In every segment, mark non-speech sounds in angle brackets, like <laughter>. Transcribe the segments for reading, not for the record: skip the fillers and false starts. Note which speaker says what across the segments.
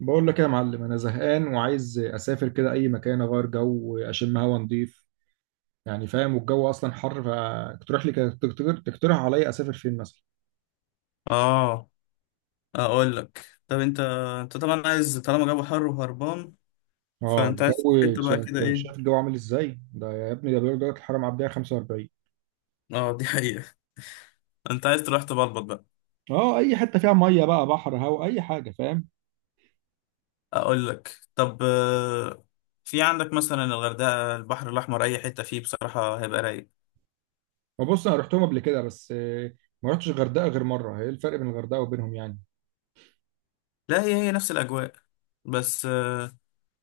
Speaker 1: بقول لك ايه يا معلم؟ انا زهقان وعايز اسافر كده اي مكان، اغير جو، اشم هوا نضيف يعني، فاهم؟ والجو اصلا حر، فتقترح لي تقترح عليا اسافر فين مثلا؟
Speaker 2: اه، اقول لك طب انت طبعا عايز طالما جو حر وهربان،
Speaker 1: اه
Speaker 2: فانت عايز تروح
Speaker 1: الجو.
Speaker 2: حته بقى
Speaker 1: شايف
Speaker 2: كده
Speaker 1: شايف
Speaker 2: ايه.
Speaker 1: الجو عامل ازاي ده يا ابني؟ ده بيقول درجه الحراره معديه 45.
Speaker 2: اه دي حقيقه. <laughs> انت عايز تروح تبلبط بقى.
Speaker 1: اه اي حته فيها ميه بقى، بحر، هوا، اي حاجه، فاهم؟
Speaker 2: اقول لك طب آه، في عندك مثلا الغردقه، البحر الاحمر، اي حته فيه بصراحه هيبقى رايق.
Speaker 1: وبص انا رحتهم قبل كده بس ما رحتش الغردقه غير مره. ايه الفرق بين الغردقه وبينهم يعني؟
Speaker 2: لا هي هي نفس الاجواء، بس آه،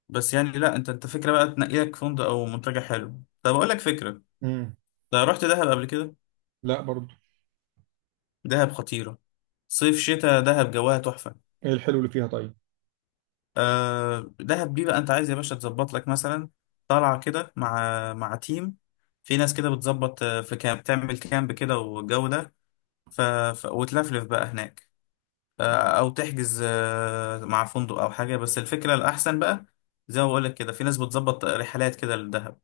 Speaker 2: بس يعني لا، انت فكره بقى تنقي لك فندق او منتجع حلو. طب اقول لك فكره،
Speaker 1: امم
Speaker 2: ده رحت دهب قبل كده؟
Speaker 1: لا برضو.
Speaker 2: دهب خطيره، صيف شتاء دهب جواها تحفه.
Speaker 1: ايه الحلو اللي فيها طيب؟
Speaker 2: آه دهب دي بقى انت عايز يا باشا تظبط لك مثلا طالعه كده مع تيم. في ناس كده بتظبط آه، في كامب، تعمل كامب كده والجو ده. ف... وتلفلف بقى هناك، آه. او تحجز آه مع فندق او حاجه، بس الفكره الاحسن بقى، زي ما بقول لك كده في ناس بتظبط رحلات كده للدهب.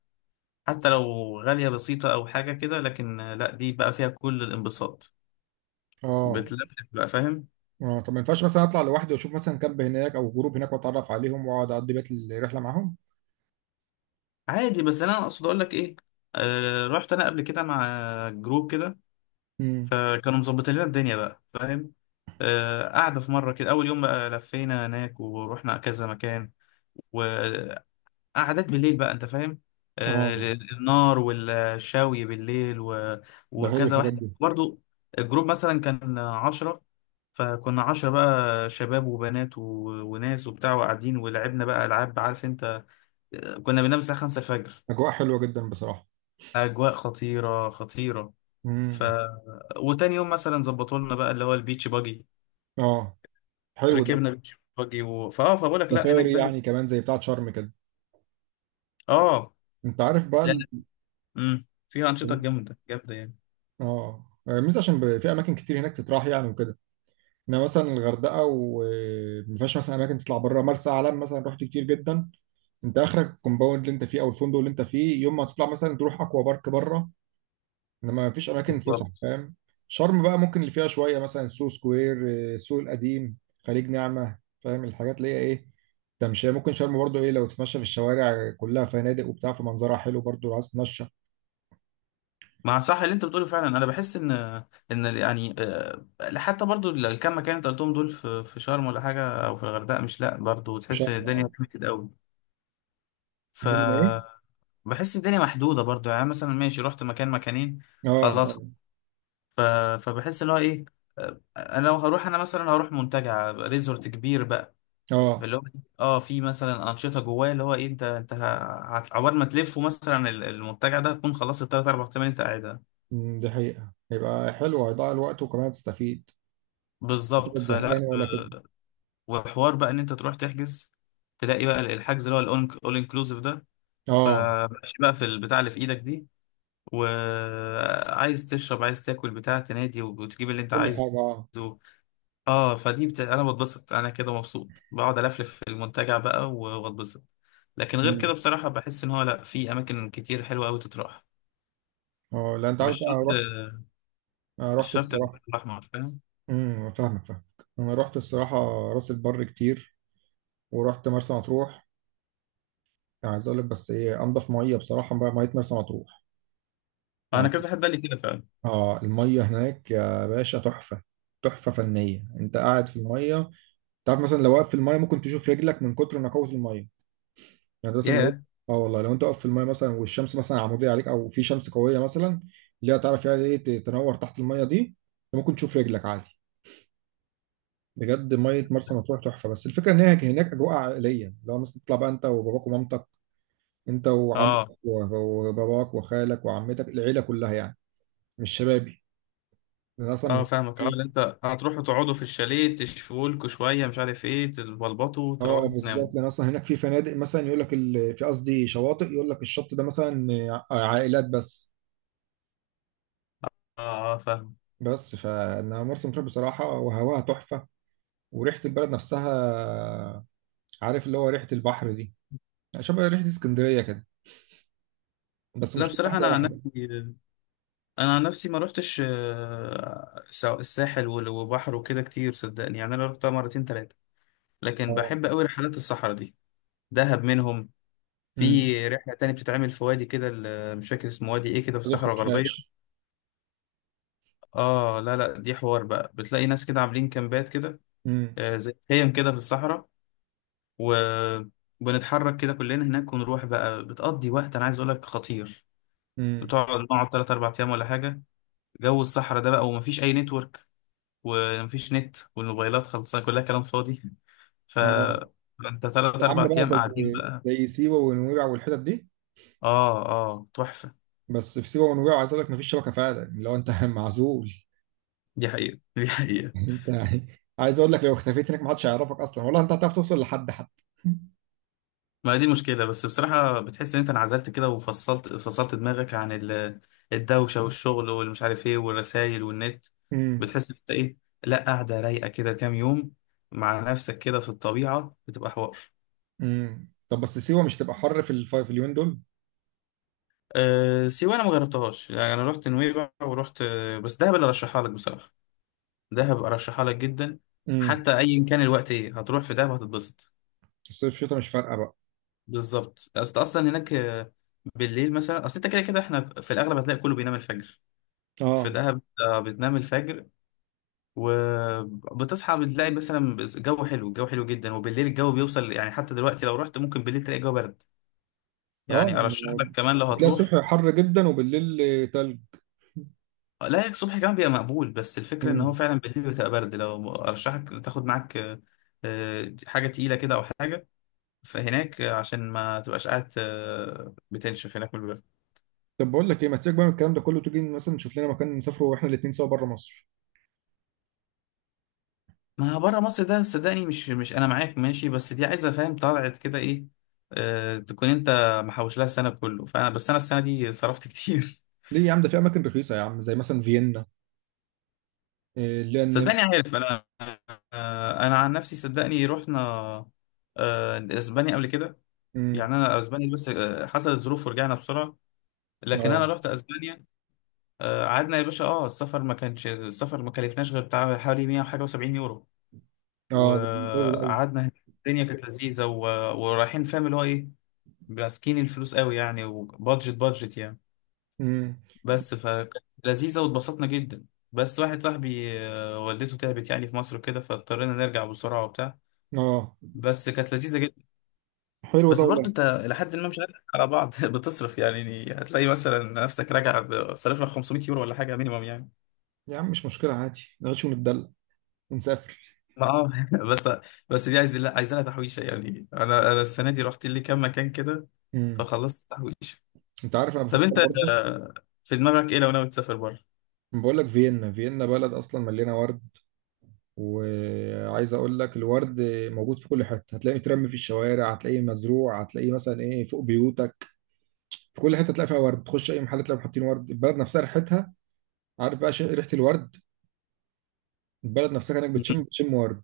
Speaker 2: حتى لو غاليه بسيطه او حاجه كده، لكن آه، لا دي بقى فيها كل الانبساط،
Speaker 1: اه.
Speaker 2: بتلفلف بقى، فاهم.
Speaker 1: اه طب ما ينفعش مثلا اطلع لوحدي واشوف مثلا كامب هناك او جروب هناك واتعرف عليهم واقعد اقضي بقية الرحله معاهم؟
Speaker 2: عادي، بس انا اقصد اقول لك ايه، آه رحت انا قبل كده مع جروب كده،
Speaker 1: امم
Speaker 2: فكانوا مظبطين لنا الدنيا بقى، فاهم. آه، قعدة في مرة كده، أول يوم بقى لفينا هناك ورحنا كذا مكان، وقعدات بالليل بقى، أنت فاهم، آه،
Speaker 1: اه
Speaker 2: النار والشاوي بالليل
Speaker 1: ده حلو
Speaker 2: وكذا
Speaker 1: الحاجات
Speaker 2: واحد
Speaker 1: دي.
Speaker 2: برضو. الجروب مثلا كان عشرة، فكنا عشرة بقى، شباب وبنات وناس وبتاع، وقاعدين ولعبنا بقى ألعاب، عارف أنت، آه، كنا بننام الساعة خمسة الفجر.
Speaker 1: اجواء حلوه جدا بصراحه.
Speaker 2: أجواء خطيرة خطيرة. ف
Speaker 1: امم
Speaker 2: وتاني يوم مثلا ظبطوا لنا بقى اللي هو البيتش باجي.
Speaker 1: اه حلو ده.
Speaker 2: ركبنا بيتش باجي و... فاه فبقول لك لا، هناك
Speaker 1: سفاري
Speaker 2: دهب.
Speaker 1: يعني، كمان زي بتاعه شرم كده؟
Speaker 2: اه،
Speaker 1: انت عارف بقى
Speaker 2: لا لا، امم، فيها انشطه جامده جامده يعني.
Speaker 1: اه، مش عشان في اماكن كتير هناك تتراح يعني وكده. انا مثلا الغردقه، وما فيهاش مثلا اماكن تطلع بره. مرسى علم مثلا، رحت كتير جدا، انت اخرك الكومباوند اللي انت فيه او الفندق اللي انت فيه، يوم ما تطلع مثلا تروح اكوا بارك بره. انما ما فيش اماكن فسح،
Speaker 2: بالظبط.
Speaker 1: فاهم؟ شرم بقى ممكن اللي فيها شويه، مثلا سوق سكوير، السوق القديم، خليج نعمه، فاهم الحاجات اللي هي ايه. تمشي، ممكن شرم برضو ايه، لو تتمشى في الشوارع كلها فنادق وبتاع، فمنظرها حلو برضو لو عايز تتمشى.
Speaker 2: مع، صح اللي انت بتقوله فعلا. انا بحس ان ان يعني آه، حتى برضو الكام مكان انت قلتهم دول، في شرم ولا حاجه او في الغردقه، مش لا برضو
Speaker 1: مش
Speaker 2: تحس إن الدنيا
Speaker 1: اه.
Speaker 2: كده قوي. ف
Speaker 1: الدنيا ايه؟
Speaker 2: بحس الدنيا محدوده برضو، يعني مثلا ماشي رحت مكان مكانين
Speaker 1: اه.
Speaker 2: خلاص. ف... فبحس ان هو ايه، آه، انا لو هروح، انا مثلا هروح منتجع ريزورت كبير بقى،
Speaker 1: اه.
Speaker 2: اللي هو إيه، اه في مثلا انشطه جواه، اللي هو ايه، عقبال ما تلفه مثلا المنتجع ده، هتكون خلصت الثلاث اربع ايام اللي انت قاعدها.
Speaker 1: أمم، دي حقيقه، هيبقى حلو، هيضيع الوقت وكمان هتستفيد.
Speaker 2: بالظبط،
Speaker 1: تبقى زهقان ولا كده.
Speaker 2: وحوار بقى ان انت تروح تحجز، تلاقي بقى الحجز اللي هو الاول انكلوسيف ده.
Speaker 1: اه
Speaker 2: فماشي بقى في البتاع اللي في ايدك دي، وعايز تشرب، عايز تاكل بتاع، تنادي وتجيب اللي انت
Speaker 1: كل
Speaker 2: عايزه.
Speaker 1: حاجه، اه.
Speaker 2: اه، انا بتبسط، انا كده مبسوط بقعد الفلف في المنتجع بقى واتبسط. لكن غير
Speaker 1: أمم.
Speaker 2: كده بصراحة بحس ان هو لا، في اماكن كتير حلوة قوي تتراح.
Speaker 1: اه لا انت عارف
Speaker 2: مش
Speaker 1: بقى،
Speaker 2: شرط،
Speaker 1: انا رحت.
Speaker 2: <laughs>
Speaker 1: انا
Speaker 2: مش
Speaker 1: رحت
Speaker 2: شرط
Speaker 1: الصراحه.
Speaker 2: البحر الاحمر، فاهم.
Speaker 1: امم، فاهمك فاهمك. انا رحت الصراحه راس البر كتير، ورحت مرسى مطروح. يعني عايز اقول لك بس ايه، انضف ميه بصراحه بقى ميه مرسى مطروح
Speaker 2: انا
Speaker 1: يعني.
Speaker 2: كذا حد قال لي كده فعلا.
Speaker 1: اه الميه هناك يا باشا تحفه. تحفه فنيه، انت قاعد في الميه. تعرف مثلا لو واقف في الميه ممكن تشوف رجلك من كتر نقاوه الميه. يعني مثلا لو،
Speaker 2: ياه.
Speaker 1: اه والله لو انت واقف في الميه مثلا والشمس مثلا عموديه عليك او في شمس قويه مثلا، اللي هي تعرف يعني ايه، تنور تحت الميه دي، أنت ممكن تشوف رجلك عادي. بجد ميه مرسى مطروح تحفه. بس الفكره ان هي هناك اجواء عائليه. لو مثلا تطلع بقى انت وباباك ومامتك، انت وعمك
Speaker 2: اه
Speaker 1: وباباك وخالك وعمتك، العيله كلها يعني. مش شبابي، لان اصلا
Speaker 2: اه فاهمك، اه
Speaker 1: هناك-.
Speaker 2: اللي انت هتروحوا تقعدوا في الشاليه، تشفوا لكوا شوية مش عارف ايه، تبلبطوا،
Speaker 1: اه
Speaker 2: تروحوا تناموا.
Speaker 1: بالظبط، لان اصلا هناك في فنادق مثلا يقول لك في، قصدي شواطئ، يقول لك الشط ده مثلا عائلات بس.
Speaker 2: اه اه فاهم.
Speaker 1: بس فانا مرسى مطروح بصراحه وهواها تحفه، وريحه البلد نفسها، عارف اللي هو ريحه البحر دي، شبه ريحه اسكندريه كده. بس
Speaker 2: لا
Speaker 1: مشكلة
Speaker 2: بصراحة
Speaker 1: حاجه
Speaker 2: انا عن
Speaker 1: واحده.
Speaker 2: نفسي، انا عن نفسي ما روحتش آه، الساحل وبحر وكده كتير، صدقني، يعني انا رحتها مرتين تلاتة، لكن
Speaker 1: اه.
Speaker 2: بحب قوي رحلات الصحراء دي. دهب منهم،
Speaker 1: امم.
Speaker 2: في رحلة تانية بتتعمل في وادي كده، مش فاكر اسمه، وادي ايه كده في
Speaker 1: ما
Speaker 2: الصحراء الغربية.
Speaker 1: تخشاش.
Speaker 2: اه لا لا، دي حوار بقى، بتلاقي ناس كده عاملين كامبات كده،
Speaker 1: امم.
Speaker 2: آه زي خيم كده في الصحراء، و بنتحرك كده كلنا هناك ونروح بقى، بتقضي وقت انا عايز اقول لك خطير.
Speaker 1: امم.
Speaker 2: بتقعد نقعد 3 4 ايام ولا حاجة، جو الصحراء ده بقى، ومفيش اي نتورك، ومفيش نت، والموبايلات خلصانة، كلها كلام فاضي. ف
Speaker 1: اه
Speaker 2: انت تلات اربع
Speaker 1: وعامله بقى
Speaker 2: ايام قاعدين
Speaker 1: زي
Speaker 2: بقى.
Speaker 1: زي سيوه ونويبع والحتت دي.
Speaker 2: اه اه تحفة.
Speaker 1: بس في سيوه ونويبع عايز اقول لك مفيش شبكه فعلا. يعني لو انت <laughs> معزول.
Speaker 2: دي حقيقة دي حقيقة.
Speaker 1: <laughs> انت يعني، عايز اقول لك لو اختفيت هناك محدش هيعرفك اصلا والله. انت هتعرف توصل لحد حتى؟ <laughs>
Speaker 2: ما دي مشكلة، بس بصراحة بتحس ان انت انعزلت كده، وفصلت، فصلت دماغك عن الدوشة والشغل والمش عارف ايه، والرسايل والنت.
Speaker 1: امم.
Speaker 2: بتحس ان انت ايه، لا قاعدة رايقة كده كام يوم مع نفسك كده في الطبيعة، بتبقى حوار.
Speaker 1: طب بس سيوه مش تبقى حر في في اليومين دول؟
Speaker 2: أه سيوة انا مجربتهاش يعني، انا رحت نويبع ورحت آه، بس دهب اللي ارشحها لك بصراحة. دهب ارشحها لك جدا،
Speaker 1: امم.
Speaker 2: حتى ايا كان الوقت ايه، هتروح في دهب هتتبسط.
Speaker 1: الصيف شتاء مش فارقه بقى؟
Speaker 2: بالظبط، اصلا هناك آه، بالليل مثلا، اصل انت كده كده احنا في الاغلب هتلاقي كله بينام الفجر. في
Speaker 1: اه.
Speaker 2: دهب آه، بتنام الفجر، وبتصحى بتلاقي مثلا جو حلو، الجو حلو جدا، وبالليل الجو بيوصل، يعني حتى دلوقتي لو رحت ممكن بالليل تلاقي الجو برد.
Speaker 1: اه
Speaker 2: يعني ارشح لك كمان لو
Speaker 1: بتلاقي
Speaker 2: هتروح.
Speaker 1: الصبح حر جدا وبالليل تلج.
Speaker 2: لا هيك الصبح كمان بيبقى مقبول، بس الفكرة ان هو
Speaker 1: امم
Speaker 2: فعلا بالليل بتبقى برد، لو ارشحك تاخد معاك آه، آه، حاجة تقيلة كده او حاجة. فهناك آه، عشان ما تبقاش قاعد آه، بتنشف هناك من البرد.
Speaker 1: طب بقول لك ايه، ما تسيبك بقى من الكلام ده كله، تيجي مثلا نشوف لنا مكان نسافره واحنا الاثنين سوا بره مصر.
Speaker 2: ما بره مصر ده صدقني مش انا معاك ماشي، بس دي عايزه فاهم طلعت كده ايه، آه تكون انت محوش لها السنه كله، فانا بس انا السنه دي صرفت كتير.
Speaker 1: ليه يا عم؟ ده في اماكن رخيصه يا عم، زي مثلا فيينا، إيه اللي هي
Speaker 2: <laughs> صدقني
Speaker 1: النمسا.
Speaker 2: عارف انا، آه انا عن نفسي صدقني رحنا آه اسبانيا قبل كده.
Speaker 1: امم.
Speaker 2: يعني انا اسبانيا، بس آه حصلت ظروف ورجعنا بسرعه، لكن انا
Speaker 1: اه.
Speaker 2: رحت اسبانيا. آه قعدنا يا باشا، اه السفر ما كانش، السفر ما كلفناش غير بتاع حوالي 100 وحاجه و70 يورو.
Speaker 1: اه ده بالنسبة لي ده.
Speaker 2: وقعدنا هناك، الدنيا كانت لذيذه ورايحين فاهم اللي هو ايه، ماسكين الفلوس قوي يعني، وبادجت بادجت يعني،
Speaker 1: امم.
Speaker 2: بس فكانت لذيذة واتبسطنا جدا. بس واحد صاحبي آه، والدته تعبت يعني في مصر كده، فاضطرينا نرجع بسرعة وبتاع،
Speaker 1: اه
Speaker 2: بس كانت لذيذة جدا.
Speaker 1: حلو ده
Speaker 2: بس
Speaker 1: والله.
Speaker 2: برضو انت لحد ما، مش هنضحك على بعض، <laughs> بتصرف يعني، يعني هتلاقي مثلا نفسك راجع صرف لك 500 يورو ولا حاجة مينيمم يعني.
Speaker 1: يا عم مش مشكله، عادي نعيش وندلع ونسافر.
Speaker 2: ما اه <laughs> بس، بس دي عايز لا، عايزة لها تحويشة يعني، انا السنة دي رحت لي كام مكان كده،
Speaker 1: امم.
Speaker 2: فخلصت التحويشة.
Speaker 1: انت عارف انا
Speaker 2: طب
Speaker 1: بفكر
Speaker 2: انت
Speaker 1: برضه.
Speaker 2: آه، في دماغك ايه لو ناوي تسافر بره؟
Speaker 1: بقول لك فيينا. فيينا بلد اصلا مليانه ورد. وعايز اقول لك الورد موجود في كل حته، هتلاقيه مترمي في الشوارع، هتلاقيه مزروع، هتلاقيه مثلا ايه فوق بيوتك. في كل حته تلاقي فيها ورد، تخش اي محل تلاقي حاطين ورد. البلد نفسها ريحتها، عارف بقى ريحه الورد. البلد نفسها كانك بتشم ورد.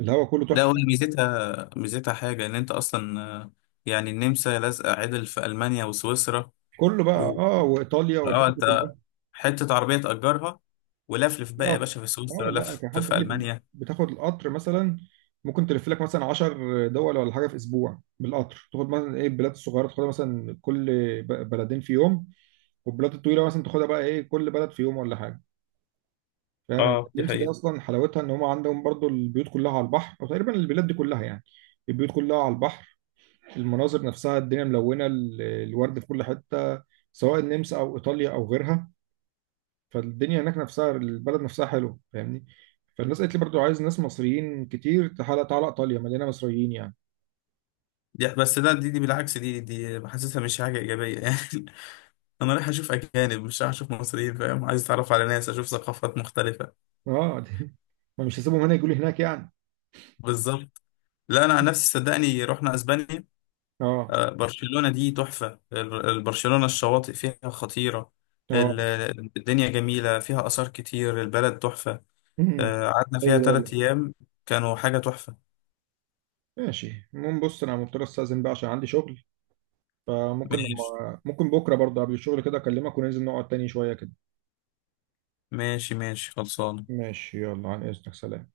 Speaker 1: الهواء كله
Speaker 2: لا هو
Speaker 1: تحفه.
Speaker 2: ميزتها حاجة إن أنت أصلا آه، يعني النمسا لازقة عدل في ألمانيا وسويسرا.
Speaker 1: كله بقى
Speaker 2: و
Speaker 1: اه، وايطاليا
Speaker 2: اه
Speaker 1: والحتت دي
Speaker 2: أنت
Speaker 1: كلها.
Speaker 2: حتة عربية تأجرها ولفلف بقى يا
Speaker 1: القطر.
Speaker 2: باشا، في
Speaker 1: اه
Speaker 2: سويسرا
Speaker 1: لا
Speaker 2: لف،
Speaker 1: كان حد
Speaker 2: في
Speaker 1: قال لي
Speaker 2: ألمانيا.
Speaker 1: بتاخد القطر مثلا، ممكن تلف لك مثلا 10 دول ولا حاجه في اسبوع بالقطر، تاخد مثلا ايه البلاد الصغيره، تاخدها مثلا كل بلدين في يوم، والبلاد الطويله مثلا تاخدها بقى ايه كل بلد في يوم ولا حاجه. فاهم يعني
Speaker 2: اه دي
Speaker 1: النمسا دي
Speaker 2: حقيقة.
Speaker 1: اصلا حلاوتها ان هم عندهم برضو البيوت كلها على البحر، او تقريبا البلاد دي كلها يعني البيوت كلها على البحر. المناظر نفسها الدنيا ملونه، الورد في كل حته، سواء النمسا او ايطاليا او غيرها. فالدنيا هناك نفسها، البلد نفسها حلوه، فاهمني. فالناس قالت لي برضو، عايز ناس مصريين كتير، تعالى، تعالى ايطاليا مليانه مصريين يعني.
Speaker 2: دي بالعكس، دي حاسسها مش حاجة إيجابية <laughs> يعني. أنا رايح أشوف أجانب، مش رايح أشوف مصريين، فاهم، عايز أتعرف على ناس، أشوف ثقافات مختلفة.
Speaker 1: اه <laughs> ما مش هسيبهم هنا يجوا لي هناك يعني.
Speaker 2: بالظبط، لا أنا عن نفسي صدقني رحنا أسبانيا.
Speaker 1: اه.
Speaker 2: آه، برشلونة دي تحفة، برشلونة الشواطئ فيها خطيرة. ال-
Speaker 1: اه.
Speaker 2: الدنيا جميلة، فيها آثار كتير، البلد تحفة.
Speaker 1: مم.
Speaker 2: آه، قعدنا فيها
Speaker 1: ايوه ده والله.
Speaker 2: تلات أيام، كانوا حاجة تحفة.
Speaker 1: ماشي المهم بص انا مضطر استاذن بقى عشان عندي شغل. فممكن
Speaker 2: ماشي
Speaker 1: لما ممكن بكره برضه قبل الشغل كده اكلمك وننزل نقعد تاني شويه كده.
Speaker 2: ماشي، ماشي خلصانة.
Speaker 1: ماشي، يلا عن اذنك، سلام.